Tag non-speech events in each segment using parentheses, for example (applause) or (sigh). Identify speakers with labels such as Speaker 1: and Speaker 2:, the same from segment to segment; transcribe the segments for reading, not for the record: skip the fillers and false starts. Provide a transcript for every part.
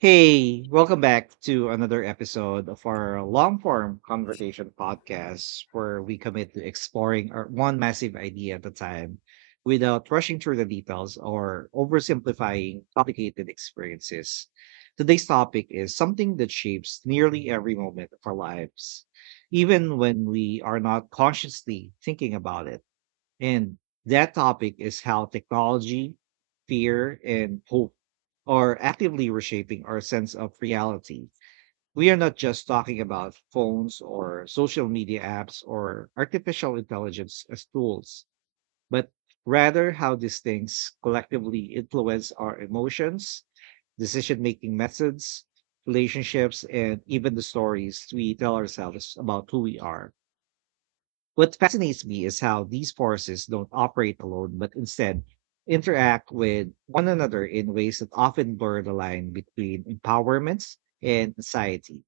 Speaker 1: Hey, welcome back to another episode of our long form conversation podcast where we commit to exploring our one massive idea at a time without rushing through the details or oversimplifying complicated experiences. Today's topic is something that shapes nearly every moment of our lives, even when we are not consciously thinking about it. And that topic is how technology, fear, and hope are actively reshaping our sense of reality. We are not just talking about phones or social media apps or artificial intelligence as tools, but rather how these things collectively influence our emotions, decision making methods, relationships, and even the stories we tell ourselves about who we are. What fascinates me is how these forces don't operate alone, but instead interact with one another in ways that often blur the line between empowerments and society.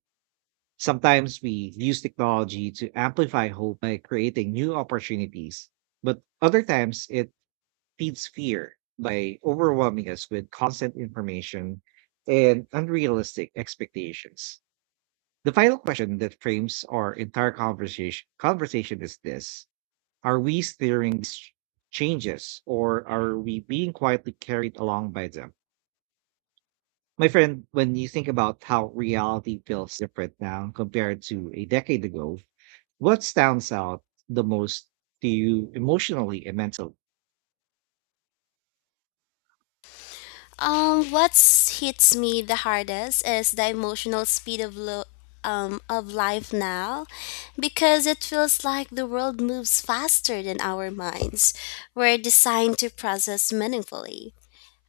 Speaker 1: Sometimes we use technology to amplify hope by creating new opportunities, but other times it feeds fear by overwhelming us with constant information and unrealistic expectations. The final question that frames our entire conversation is this: are we steering these changes, or are we being quietly carried along by them? My friend, when you think about how reality feels different now compared to a decade ago, what stands out the most to you emotionally and mentally?
Speaker 2: What hits me the hardest is the emotional speed of of life now, because it feels like the world moves faster than our minds. We're designed to process meaningfully.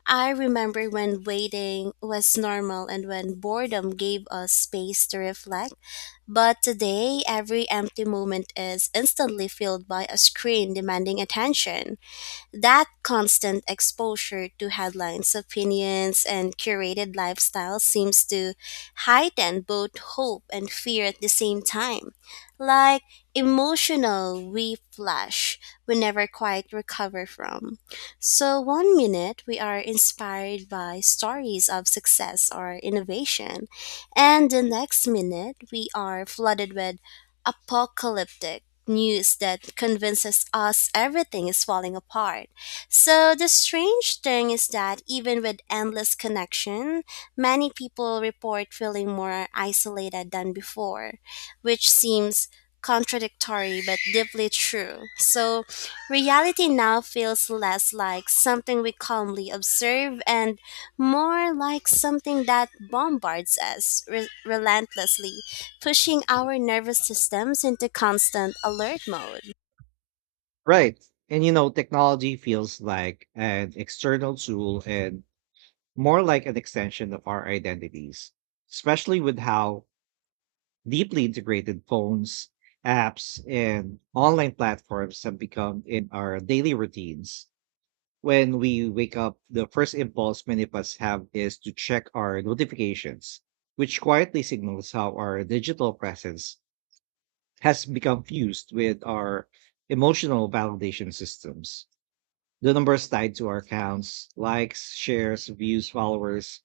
Speaker 2: I remember when waiting was normal and when boredom gave us space to reflect. But today, every empty moment is instantly filled by a screen demanding attention. That constant exposure to headlines, opinions, and curated lifestyles seems to heighten both hope and fear at the same time. Like emotional we flash we never quite recover from. So one minute we are inspired by stories of success or innovation, and the next minute we are flooded with apocalyptic news that convinces us everything is falling apart. So the strange thing is that even with endless connection, many people report feeling more isolated than before, which seems contradictory but deeply true. So reality now feels less like something we calmly observe and more like something that bombards us relentlessly pushing our nervous systems into constant alert mode.
Speaker 1: Right. And you know, technology feels like an external tool and more like an extension of our identities, especially with how deeply integrated phones, apps, and online platforms have become in our daily routines. When we wake up, the first impulse many of us have is to check our notifications, which quietly signals how our digital presence has become fused with our emotional validation systems. The numbers tied to our accounts, likes, shares, views, followers,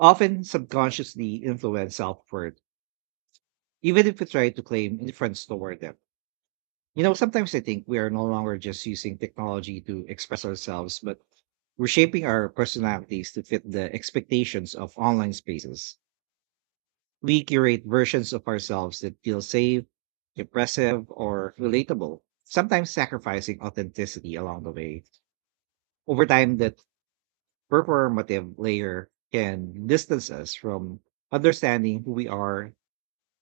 Speaker 1: often subconsciously influence self worth, even if we try to claim indifference toward them. You know, sometimes I think we are no longer just using technology to express ourselves, but we're shaping our personalities to fit the expectations of online spaces. We curate versions of ourselves that feel safe, impressive, or relatable, sometimes sacrificing authenticity along the way. Over time, that performative layer can distance us from understanding who we are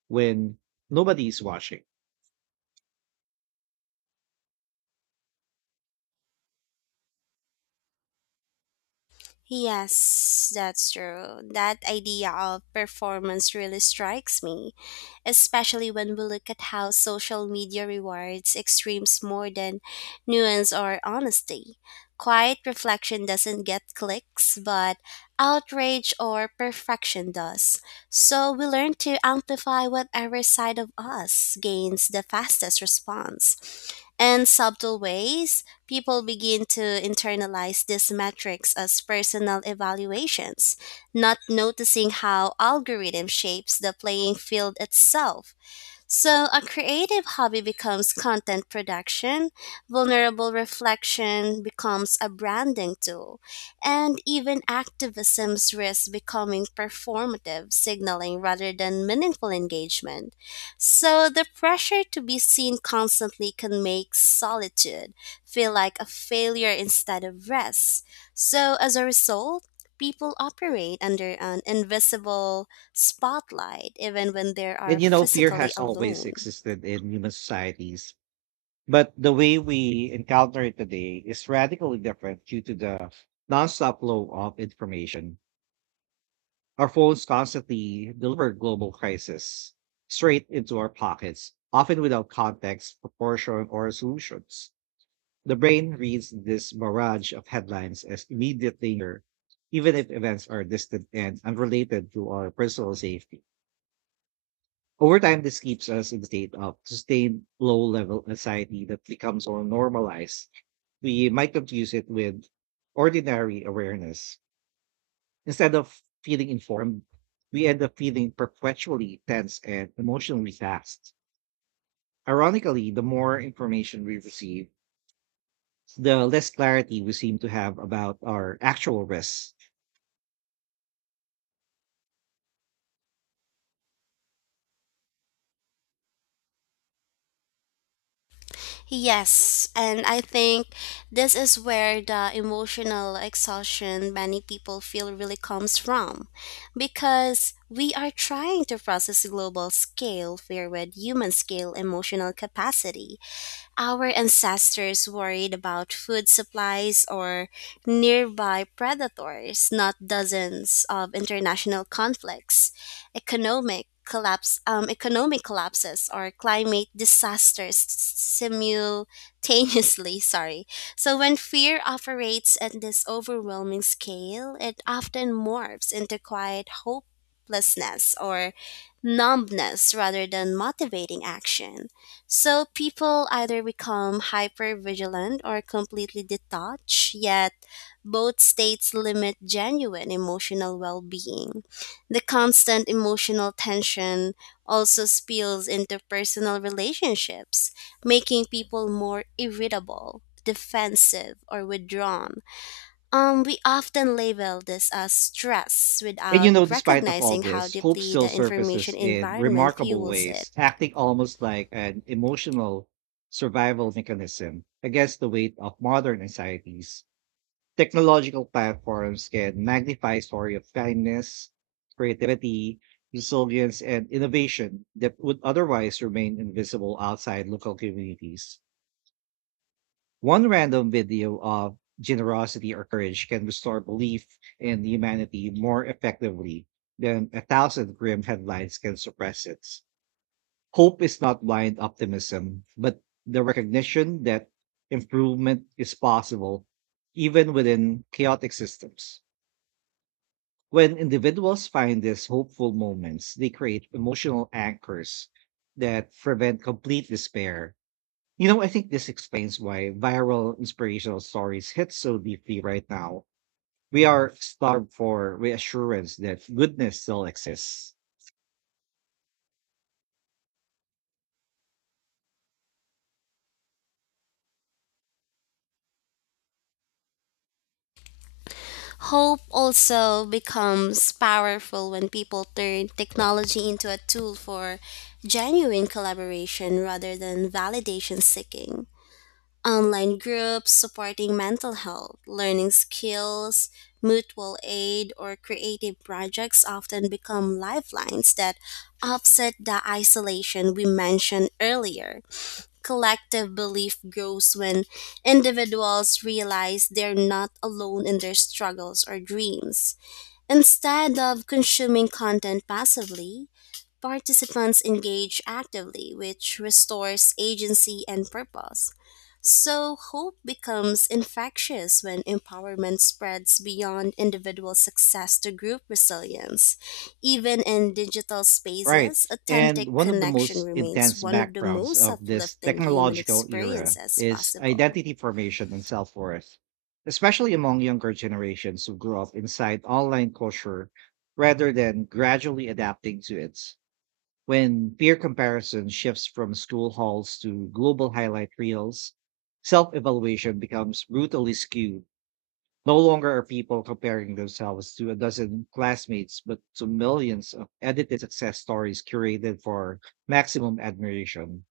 Speaker 1: when nobody is watching.
Speaker 2: Yes, that's true. That idea of performance really strikes me, especially when we look at how social media rewards extremes more than nuance or honesty. Quiet reflection doesn't get clicks, but outrage or perfection does. So we learn to amplify whatever side of us gains the fastest response. In subtle ways, people begin to internalize these metrics as personal evaluations, not noticing how algorithm shapes the playing field itself. So a creative hobby becomes content production, vulnerable reflection becomes a branding tool, and even activism's risks becoming performative signaling rather than meaningful engagement. So the pressure to be seen constantly can make solitude feel like a failure instead of rest. So, as a result, people operate under an invisible spotlight even when they are
Speaker 1: And you know, fear
Speaker 2: physically
Speaker 1: has always
Speaker 2: alone.
Speaker 1: existed in human societies. But the way we encounter it today is radically different due to the nonstop flow of information. Our phones constantly deliver global crisis straight into our pockets, often without context, proportion, or solutions. The brain reads this barrage of headlines as immediate danger, even if events are distant and unrelated to our personal safety. Over time, this keeps us in the state of sustained low level anxiety that becomes more normalized. We might confuse it with ordinary awareness. Instead of feeling informed, we end up feeling perpetually tense and emotionally fast. Ironically, the more information we receive, the less clarity we seem to have about our actual risks.
Speaker 2: Yes, and I think this is where the emotional exhaustion many people feel really comes from, because we are trying to process global scale where with human scale emotional capacity. Our ancestors worried about food supplies or nearby predators, not dozens of international conflicts, economic collapses, or climate disasters simultaneously. (laughs) Sorry. So when fear operates at this overwhelming scale, it often morphs into quiet hopelessness or numbness rather than motivating action. So people either become hyper vigilant or completely detached, yet both states limit genuine emotional well being. The constant emotional tension also spills into personal relationships, making people more irritable, defensive, or withdrawn. We often label this as stress
Speaker 1: And you
Speaker 2: without
Speaker 1: know, despite of all
Speaker 2: recognizing how
Speaker 1: this, hope
Speaker 2: deeply
Speaker 1: still
Speaker 2: the information
Speaker 1: surfaces in
Speaker 2: environment
Speaker 1: remarkable
Speaker 2: fuels it.
Speaker 1: ways, acting almost like an emotional survival mechanism against the weight of modern anxieties. Technological platforms can magnify story of kindness, creativity, resilience, and innovation that would otherwise remain invisible outside local communities. One random video of generosity or courage can restore belief in humanity more effectively than a thousand grim headlines can suppress it. Hope is not blind optimism, but the recognition that improvement is possible even within chaotic systems. When individuals find these hopeful moments, they create emotional anchors that prevent complete despair. You know, I think this explains why viral inspirational stories hit so deeply right now. We are starved for reassurance that goodness still exists.
Speaker 2: Hope also becomes powerful when people turn technology into a tool for genuine collaboration rather than validation seeking. Online groups supporting mental health, learning skills, mutual aid, or creative projects often become lifelines that offset the isolation we mentioned earlier. Collective belief grows when individuals realize they're not alone in their struggles or dreams. Instead of consuming content passively, participants engage actively, which restores agency and purpose. So hope becomes infectious when empowerment spreads beyond individual success to group resilience. Even in digital
Speaker 1: Right.
Speaker 2: spaces,
Speaker 1: And
Speaker 2: authentic
Speaker 1: one of the
Speaker 2: connection
Speaker 1: most
Speaker 2: remains
Speaker 1: intense
Speaker 2: one of the
Speaker 1: backgrounds
Speaker 2: most
Speaker 1: of this
Speaker 2: uplifting human
Speaker 1: technological era
Speaker 2: experiences
Speaker 1: is
Speaker 2: possible.
Speaker 1: identity formation and self worth, especially among younger generations who grew up inside online culture rather than gradually adapting to it. When peer comparison shifts from school halls to global highlight reels, self evaluation becomes brutally skewed. No longer are people comparing themselves to a dozen classmates, but to millions of edited success stories curated for maximum admiration.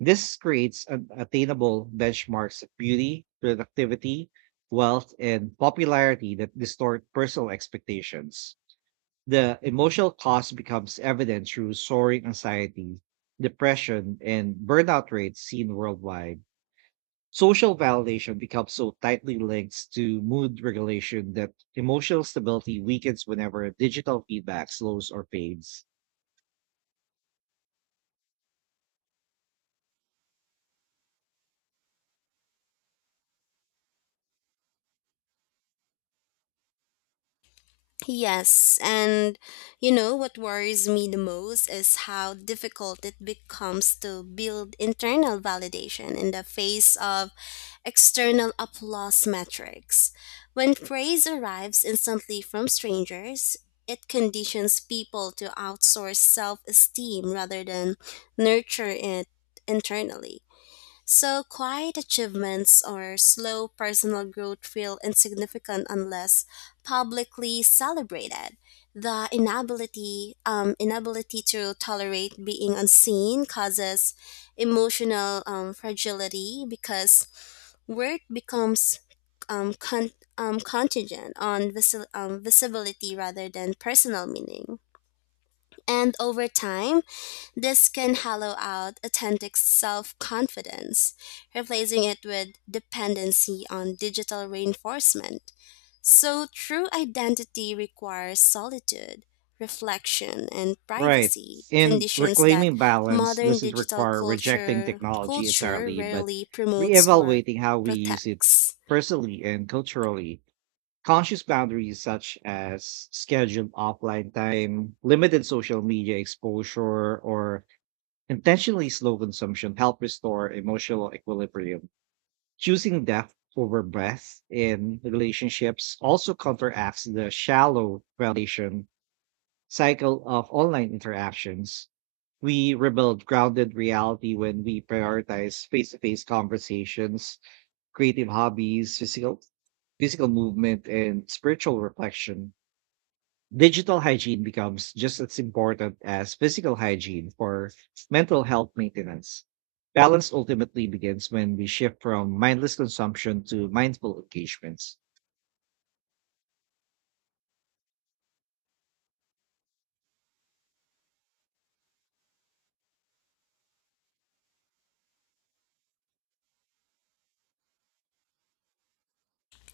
Speaker 1: This creates an attainable benchmarks of beauty, productivity, wealth, and popularity that distort personal expectations. The emotional cost becomes evident through soaring anxiety, depression, and burnout rates seen worldwide. Social validation becomes so tightly linked to mood regulation that emotional stability weakens whenever digital feedback slows or fades.
Speaker 2: Yes, and you know what worries me the most is how difficult it becomes to build internal validation in the face of external applause metrics. When praise arrives instantly from strangers, it conditions people to outsource self esteem rather than nurture it internally. So quiet achievements or slow personal growth feel insignificant unless publicly celebrated. The inability to tolerate being unseen causes emotional fragility, because worth becomes um, con- contingent on visibility rather than personal meaning. And over time, this can hollow out authentic self confidence, replacing it with dependency on digital reinforcement. So true identity requires solitude, reflection, and
Speaker 1: Right.
Speaker 2: privacy,
Speaker 1: And
Speaker 2: conditions that
Speaker 1: reclaiming balance
Speaker 2: modern
Speaker 1: doesn't require rejecting technology
Speaker 2: culture
Speaker 1: entirely, but
Speaker 2: rarely promotes or
Speaker 1: reevaluating how we use it
Speaker 2: protects.
Speaker 1: personally and culturally. Conscious boundaries such as scheduled offline time, limited social media exposure, or intentionally slow consumption help restore emotional equilibrium. Choosing depth over breadth in relationships also counteracts the shallow relation cycle of online interactions. We rebuild grounded reality when we prioritize face-to-face conversations, creative hobbies, physical movement, and spiritual reflection. Digital hygiene becomes just as important as physical hygiene for mental health maintenance. Balance ultimately begins when we shift from mindless consumption to mindful engagements.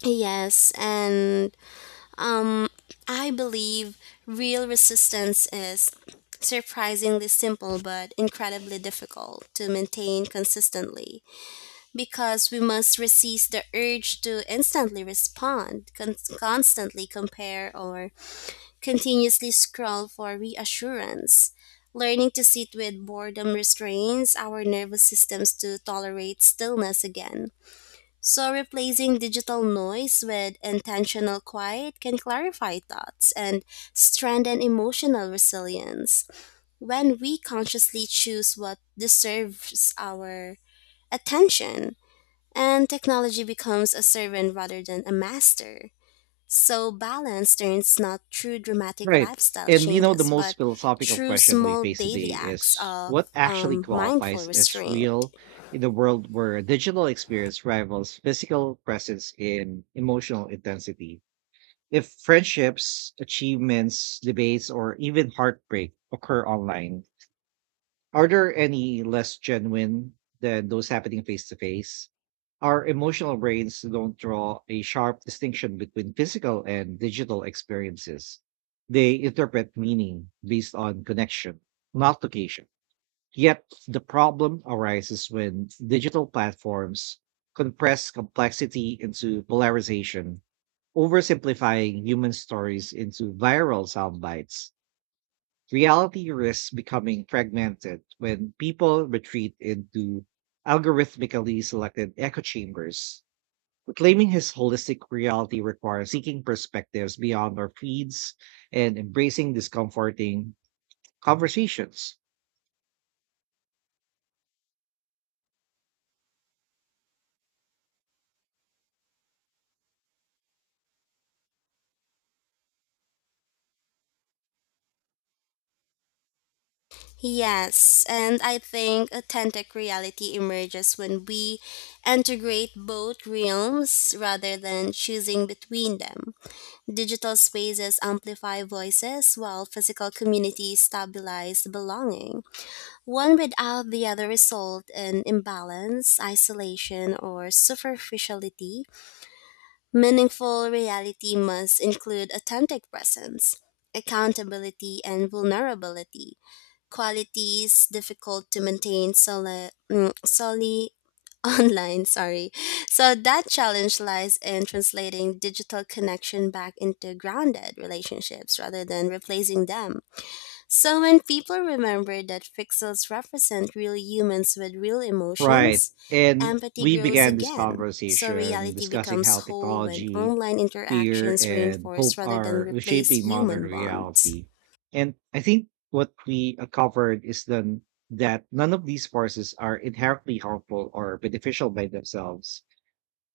Speaker 2: Yes, and Um, I believe real resistance is surprisingly simple but incredibly difficult to maintain consistently, because we must resist the urge to instantly respond, constantly compare, or continuously scroll for reassurance. Learning to sit with boredom restrains our nervous systems to tolerate stillness again, so replacing digital noise with intentional quiet can clarify thoughts and strengthen emotional resilience. When we consciously choose what deserves our attention, and technology becomes a servant rather than a master. So balance turns not through dramatic
Speaker 1: Right.
Speaker 2: lifestyle
Speaker 1: And you know, the
Speaker 2: changes,
Speaker 1: most
Speaker 2: but
Speaker 1: philosophical
Speaker 2: through
Speaker 1: question we
Speaker 2: small
Speaker 1: face
Speaker 2: daily
Speaker 1: today
Speaker 2: acts
Speaker 1: is
Speaker 2: of
Speaker 1: what actually
Speaker 2: mindful
Speaker 1: qualifies as
Speaker 2: restraint.
Speaker 1: real in a world where digital experience rivals physical presence in emotional intensity? If friendships, achievements, debates, or even heartbreak occur online, are there any less genuine than those happening face to face? Our emotional brains don't draw a sharp distinction between physical and digital experiences. They interpret meaning based on connection, not location. Yet the problem arises when digital platforms compress complexity into polarization, oversimplifying human stories into viral sound bites. Reality risks becoming fragmented when people retreat into algorithmically selected echo chambers. Reclaiming his holistic reality requires seeking perspectives beyond our feeds and embracing discomforting conversations.
Speaker 2: Yes, and I think authentic reality emerges when we integrate both realms rather than choosing between them. Digital spaces amplify voices while physical communities stabilize belonging. One without the other result in imbalance, isolation, or superficiality. Meaningful reality must include authentic presence, accountability, and vulnerability, qualities difficult to maintain solely (laughs) online. Sorry. So that challenge lies in translating digital connection back into grounded relationships rather than replacing them. So when people remember that pixels represent real humans with real
Speaker 1: Right.
Speaker 2: emotions,
Speaker 1: And
Speaker 2: empathy
Speaker 1: we
Speaker 2: grows
Speaker 1: began this
Speaker 2: again. So
Speaker 1: conversation
Speaker 2: reality
Speaker 1: discussing
Speaker 2: becomes
Speaker 1: how
Speaker 2: whole when
Speaker 1: technology,
Speaker 2: online
Speaker 1: fear,
Speaker 2: interactions
Speaker 1: and
Speaker 2: reinforce
Speaker 1: hope
Speaker 2: rather than
Speaker 1: are
Speaker 2: replace
Speaker 1: reshaping modern
Speaker 2: human bonds.
Speaker 1: reality. And I think what we covered is then that none of these forces are inherently harmful or beneficial by themselves.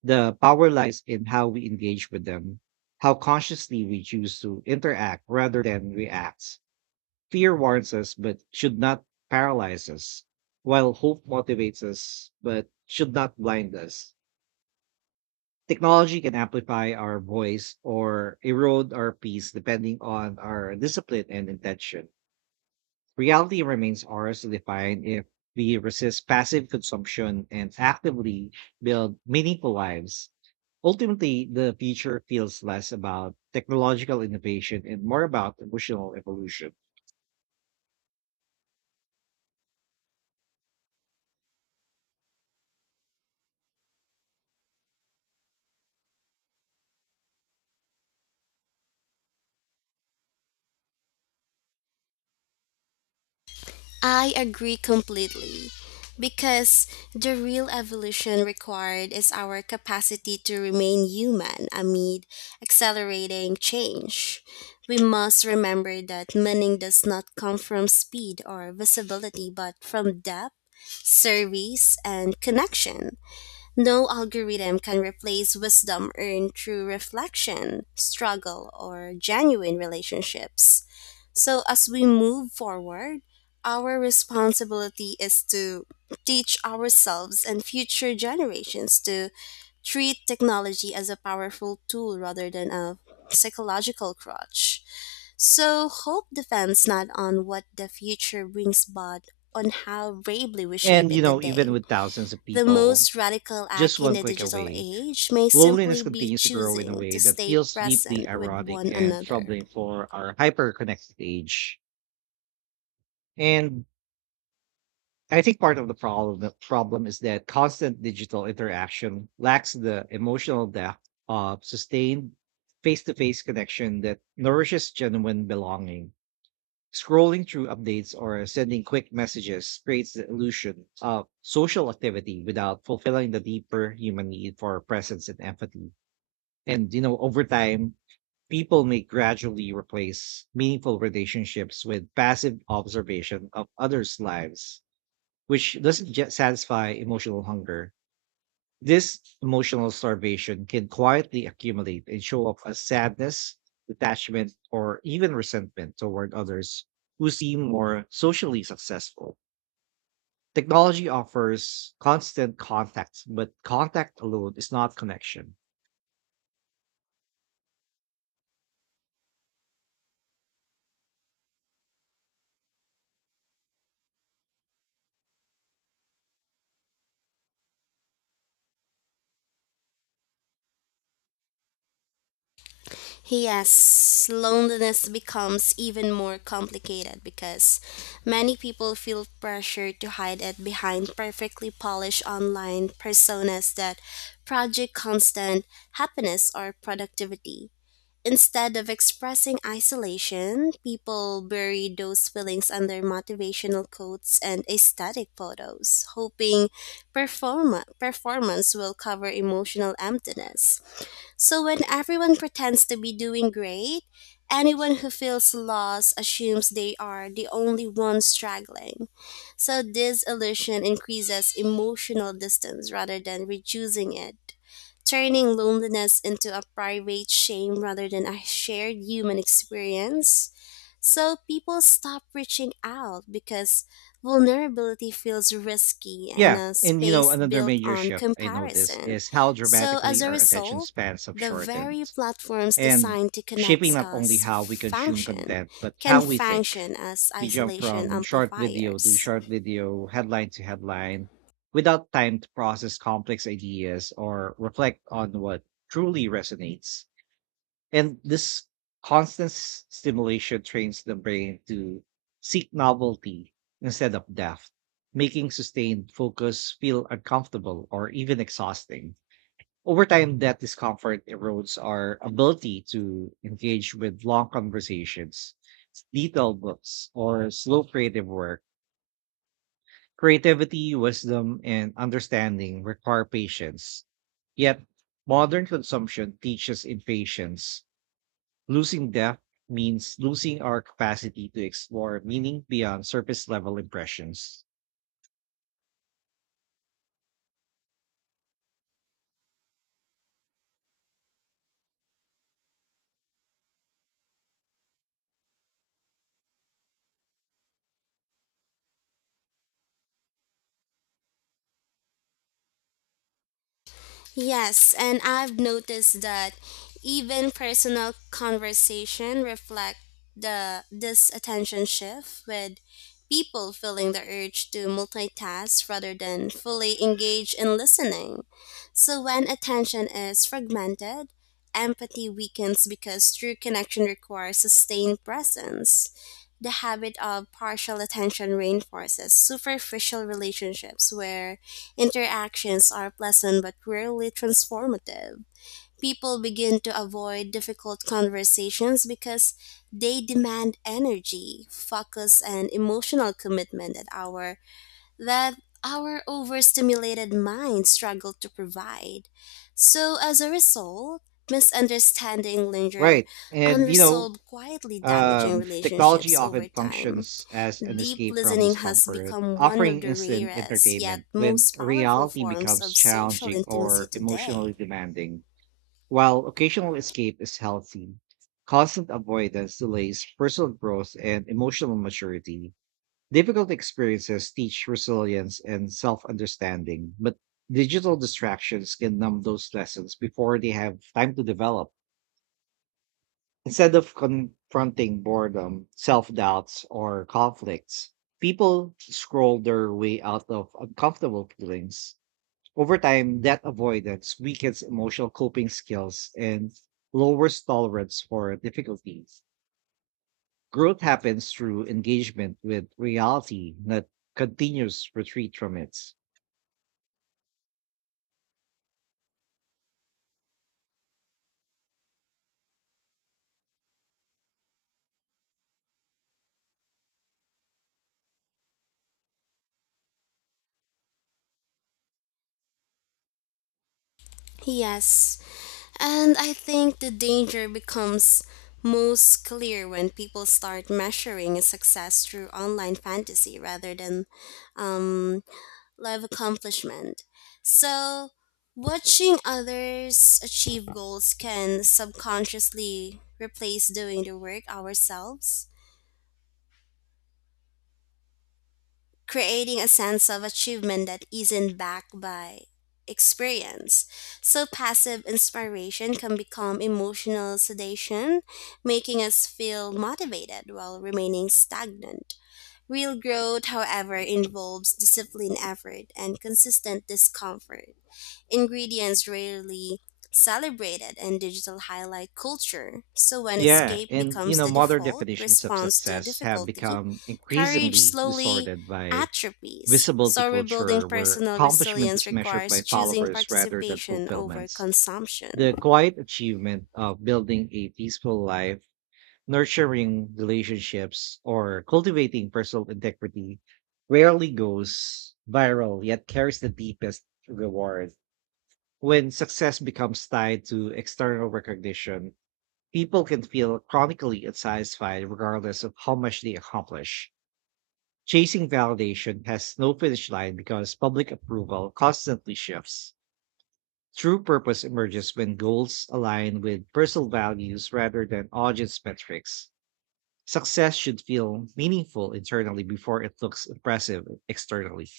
Speaker 1: The power lies in how we engage with them, how consciously we choose to interact rather than react. Fear warns us but should not paralyze us, while hope motivates us but should not blind us. Technology can amplify our voice or erode our peace depending on our discipline and intention. Reality remains ours to define if we resist passive consumption and actively build meaningful lives. Ultimately, the future feels less about technological innovation and more about emotional evolution.
Speaker 2: I agree completely, because the real evolution required is our capacity to remain human amid accelerating change. We must remember that meaning does not come from speed or visibility but from depth, service, and connection. No algorithm can replace wisdom earned through reflection, struggle, or genuine relationships. So, as we move forward, our responsibility is to teach ourselves and future generations to treat technology as a powerful tool rather than a psychological crutch. So hope depends not on what the future brings, but on how bravely we shape
Speaker 1: And, you
Speaker 2: it
Speaker 1: know, even
Speaker 2: today.
Speaker 1: with thousands of
Speaker 2: The
Speaker 1: people
Speaker 2: most radical
Speaker 1: just
Speaker 2: act in
Speaker 1: one
Speaker 2: the
Speaker 1: click
Speaker 2: digital
Speaker 1: away,
Speaker 2: age may
Speaker 1: loneliness
Speaker 2: simply be
Speaker 1: continues to grow in a
Speaker 2: choosing to
Speaker 1: way that
Speaker 2: stay
Speaker 1: feels deeply
Speaker 2: present with
Speaker 1: ironic
Speaker 2: one
Speaker 1: and
Speaker 2: another.
Speaker 1: troubling for our hyper-connected age. And I think part of the problem is that constant digital interaction lacks the emotional depth of sustained face-to-face connection that nourishes genuine belonging. Scrolling through updates or sending quick messages creates the illusion of social activity without fulfilling the deeper human need for presence and empathy. And you know, over time, people may gradually replace meaningful relationships with passive observation of others' lives, which doesn't just satisfy emotional hunger. This emotional starvation can quietly accumulate and show up as sadness, detachment, or even resentment toward others who seem more socially successful. Technology offers constant contact, but contact alone is not connection.
Speaker 2: Yes, loneliness becomes even more complicated because many people feel pressure to hide it behind perfectly polished online personas that project constant happiness or productivity. Instead of expressing isolation, people buried those feelings under motivational quotes and aesthetic photos, hoping performance will cover emotional emptiness. So when everyone pretends to be doing great, anyone who feels lost assumes they are the only one struggling. So this illusion increases emotional distance rather than reducing it, turning loneliness into a private shame rather than a shared human experience. So people stop reaching out because vulnerability feels risky and
Speaker 1: Yeah.
Speaker 2: a
Speaker 1: And you know,
Speaker 2: space
Speaker 1: another
Speaker 2: built
Speaker 1: major
Speaker 2: on
Speaker 1: shift I noticed
Speaker 2: comparison.
Speaker 1: is how
Speaker 2: So, as
Speaker 1: dramatically
Speaker 2: a
Speaker 1: our attention
Speaker 2: result,
Speaker 1: spans have
Speaker 2: the
Speaker 1: shortened,
Speaker 2: very platforms
Speaker 1: and
Speaker 2: designed to
Speaker 1: shaping
Speaker 2: connect
Speaker 1: not only
Speaker 2: us
Speaker 1: how we consume
Speaker 2: function
Speaker 1: content, but
Speaker 2: can
Speaker 1: how we think.
Speaker 2: function as
Speaker 1: We jump
Speaker 2: isolation
Speaker 1: from short video to
Speaker 2: amplifiers.
Speaker 1: short video, headline to headline, without time to process complex ideas or reflect on what truly resonates. And this constant stimulation trains the brain to seek novelty instead of depth, making sustained focus feel uncomfortable or even exhausting. Over time, that discomfort erodes our ability to engage with long conversations, detailed books, or slow creative work. Creativity, wisdom, and understanding require patience. Yet, modern consumption teaches impatience. Losing depth means losing our capacity to explore meaning beyond surface level impressions.
Speaker 2: Yes, and I've noticed that even personal conversation reflect the this attention shift, with people feeling the urge to multitask rather than fully engage in listening. So when attention is fragmented, empathy weakens because true connection requires sustained presence. The habit of partial attention reinforces superficial relationships where interactions are pleasant but rarely transformative. People begin to avoid difficult conversations because they demand energy, focus, and emotional commitment that that our overstimulated minds struggle to provide. So, as a result, misunderstanding linger
Speaker 1: Right. And you know,
Speaker 2: unresolved, quietly damaging
Speaker 1: technology
Speaker 2: relationships
Speaker 1: often
Speaker 2: over time.
Speaker 1: functions as an
Speaker 2: Deep
Speaker 1: escape from
Speaker 2: listening has
Speaker 1: discomfort,
Speaker 2: become one of
Speaker 1: offering
Speaker 2: the
Speaker 1: instant
Speaker 2: rarest yet
Speaker 1: entertainment when
Speaker 2: most powerful
Speaker 1: reality
Speaker 2: forms
Speaker 1: becomes
Speaker 2: of social
Speaker 1: challenging
Speaker 2: intimacy
Speaker 1: or
Speaker 2: today.
Speaker 1: emotionally demanding. While occasional escape is healthy, constant avoidance delays personal growth and emotional maturity. Difficult experiences teach resilience and self understanding, but digital distractions can numb those lessons before they have time to develop. Instead of confronting boredom, self doubts, or conflicts, people scroll their way out of uncomfortable feelings. Over time, that avoidance weakens emotional coping skills and lowers tolerance for difficulties. Growth happens through engagement with reality, not continuous retreat from it.
Speaker 2: Yes, and I think the danger becomes most clear when people start measuring success through online fantasy rather than um, live accomplishment. So watching others achieve goals can subconsciously replace doing the work ourselves, creating a sense of achievement that isn't backed by experience. So passive inspiration can become emotional sedation, making us feel motivated while remaining stagnant. Real growth, however, involves disciplined effort and consistent discomfort. Ingredients rarely celebrated and digital highlight culture. So when
Speaker 1: Yeah,
Speaker 2: escape
Speaker 1: and you
Speaker 2: becomes
Speaker 1: know,
Speaker 2: the
Speaker 1: modern
Speaker 2: default
Speaker 1: definitions of
Speaker 2: response to
Speaker 1: success have
Speaker 2: difficulty,
Speaker 1: become
Speaker 2: courage
Speaker 1: increasingly
Speaker 2: slowly
Speaker 1: distorted by
Speaker 2: atrophies.
Speaker 1: visibility
Speaker 2: So rebuilding
Speaker 1: culture, where
Speaker 2: personal
Speaker 1: accomplishment
Speaker 2: resilience
Speaker 1: is measured
Speaker 2: requires
Speaker 1: by
Speaker 2: choosing
Speaker 1: followers rather than
Speaker 2: participation over
Speaker 1: fulfillments.
Speaker 2: consumption.
Speaker 1: The quiet achievement of building a peaceful life, nurturing relationships, or cultivating personal integrity rarely goes viral, yet carries the deepest reward. When success becomes tied to external recognition, people can feel chronically unsatisfied regardless of how much they accomplish. Chasing validation has no finish line because public approval constantly shifts. True purpose emerges when goals align with personal values rather than audience metrics. Success should feel meaningful internally before it looks impressive externally.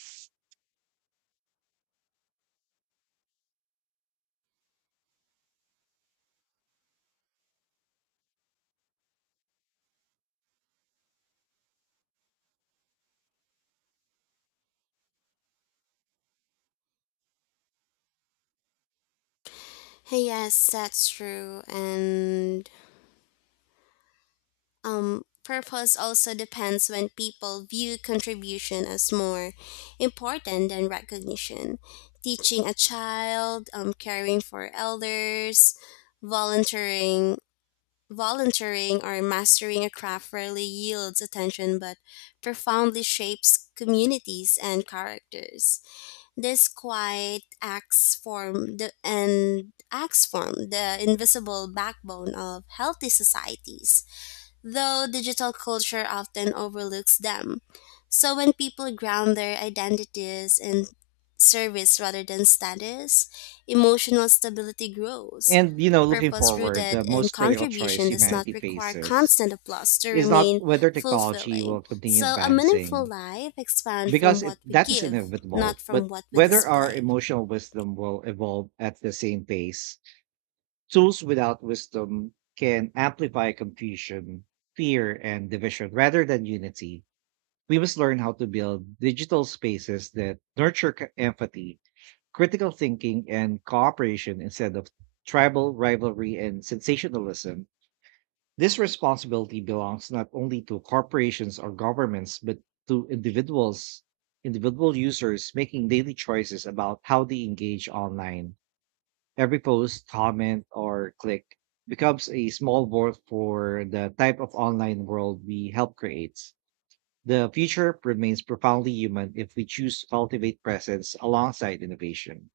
Speaker 2: Yes, that's true. And purpose also depends when people view contribution as more important than recognition. Teaching a child, caring for elders, volunteering, volunteering or mastering a craft rarely yields attention but profoundly shapes communities and characters. These quiet acts form the invisible backbone of healthy societies, though digital culture often overlooks them. So when people ground their identities in service rather than status, emotional stability grows.
Speaker 1: And, you know, looking
Speaker 2: Purpose
Speaker 1: forward,
Speaker 2: rooted
Speaker 1: the
Speaker 2: in
Speaker 1: most critical choice
Speaker 2: contribution does not
Speaker 1: humanity
Speaker 2: require
Speaker 1: faces
Speaker 2: constant applause to
Speaker 1: is not
Speaker 2: remain
Speaker 1: whether technology
Speaker 2: fulfilling.
Speaker 1: will continue
Speaker 2: So a meaningful
Speaker 1: advancing,
Speaker 2: life expands from
Speaker 1: because
Speaker 2: what
Speaker 1: it,
Speaker 2: we
Speaker 1: that is
Speaker 2: give, not
Speaker 1: inevitable,
Speaker 2: from
Speaker 1: but
Speaker 2: what we
Speaker 1: whether our
Speaker 2: display.
Speaker 1: emotional wisdom will evolve at the same pace. Tools without wisdom can amplify confusion, fear, and division rather than unity. We must learn how to build digital spaces that nurture empathy, critical thinking, and cooperation instead of tribal rivalry and sensationalism. This responsibility belongs not only to corporations or governments, but to individuals, individual users making daily choices about how they engage online. Every post, comment, or click becomes a small vote for the type of online world we help create. The future remains profoundly human if we choose to cultivate presence alongside innovation.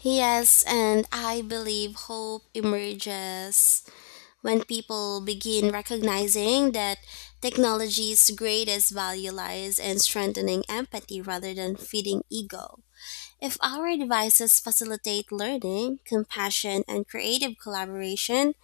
Speaker 2: Yes, and I believe hope emerges when people begin recognizing that technology's greatest value lies in strengthening empathy rather than feeding ego. If our devices facilitate learning, compassion, and creative collaboration,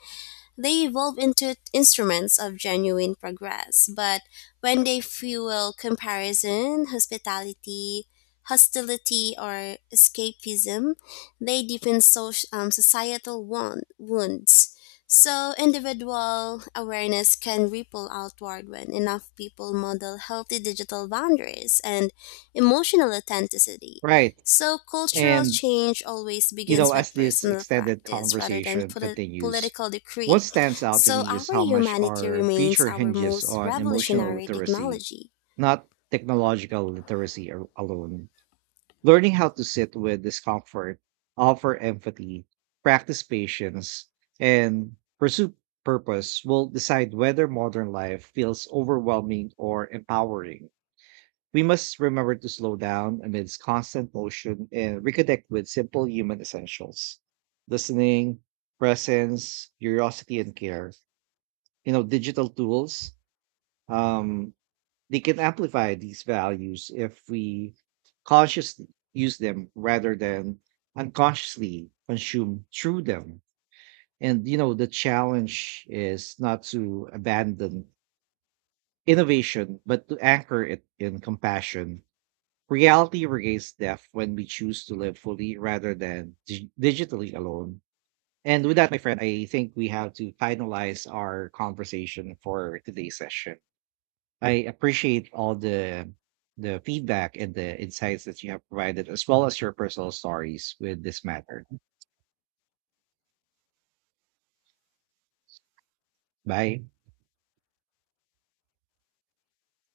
Speaker 2: they evolve into instruments of genuine progress, but when they fuel comparison, hostility, or escapism, they deepen social, societal wounds. So individual awareness can ripple outward when enough people model healthy digital boundaries and emotional authenticity.
Speaker 1: Right.
Speaker 2: So cultural
Speaker 1: And
Speaker 2: change always
Speaker 1: you know,
Speaker 2: begins
Speaker 1: as
Speaker 2: with
Speaker 1: this
Speaker 2: personal
Speaker 1: extended
Speaker 2: practice rather than
Speaker 1: conversation continues,
Speaker 2: political decree.
Speaker 1: what stands out to
Speaker 2: So
Speaker 1: me is
Speaker 2: our
Speaker 1: how much
Speaker 2: humanity
Speaker 1: our
Speaker 2: remains
Speaker 1: future
Speaker 2: our
Speaker 1: hinges
Speaker 2: most
Speaker 1: on emotional
Speaker 2: revolutionary
Speaker 1: literacy,
Speaker 2: technology.
Speaker 1: not technological literacy alone. Learning how to sit with discomfort, offer empathy, practice patience, and pursue purpose will decide whether modern life feels overwhelming or empowering. We must remember to slow down amidst constant motion and reconnect with simple human essentials: listening, presence, curiosity, and care. You know, digital tools, um, they can amplify these values if we consciously use them rather than unconsciously consume through them. And, you know, the challenge is not to abandon innovation, but to anchor it in compassion. Reality regains depth when we choose to live fully rather than digitally alone. And with that, my friend, I think we have to finalize our conversation for today's session. I appreciate all the feedback and the insights that you have provided, as well as your personal stories with this matter. Bye.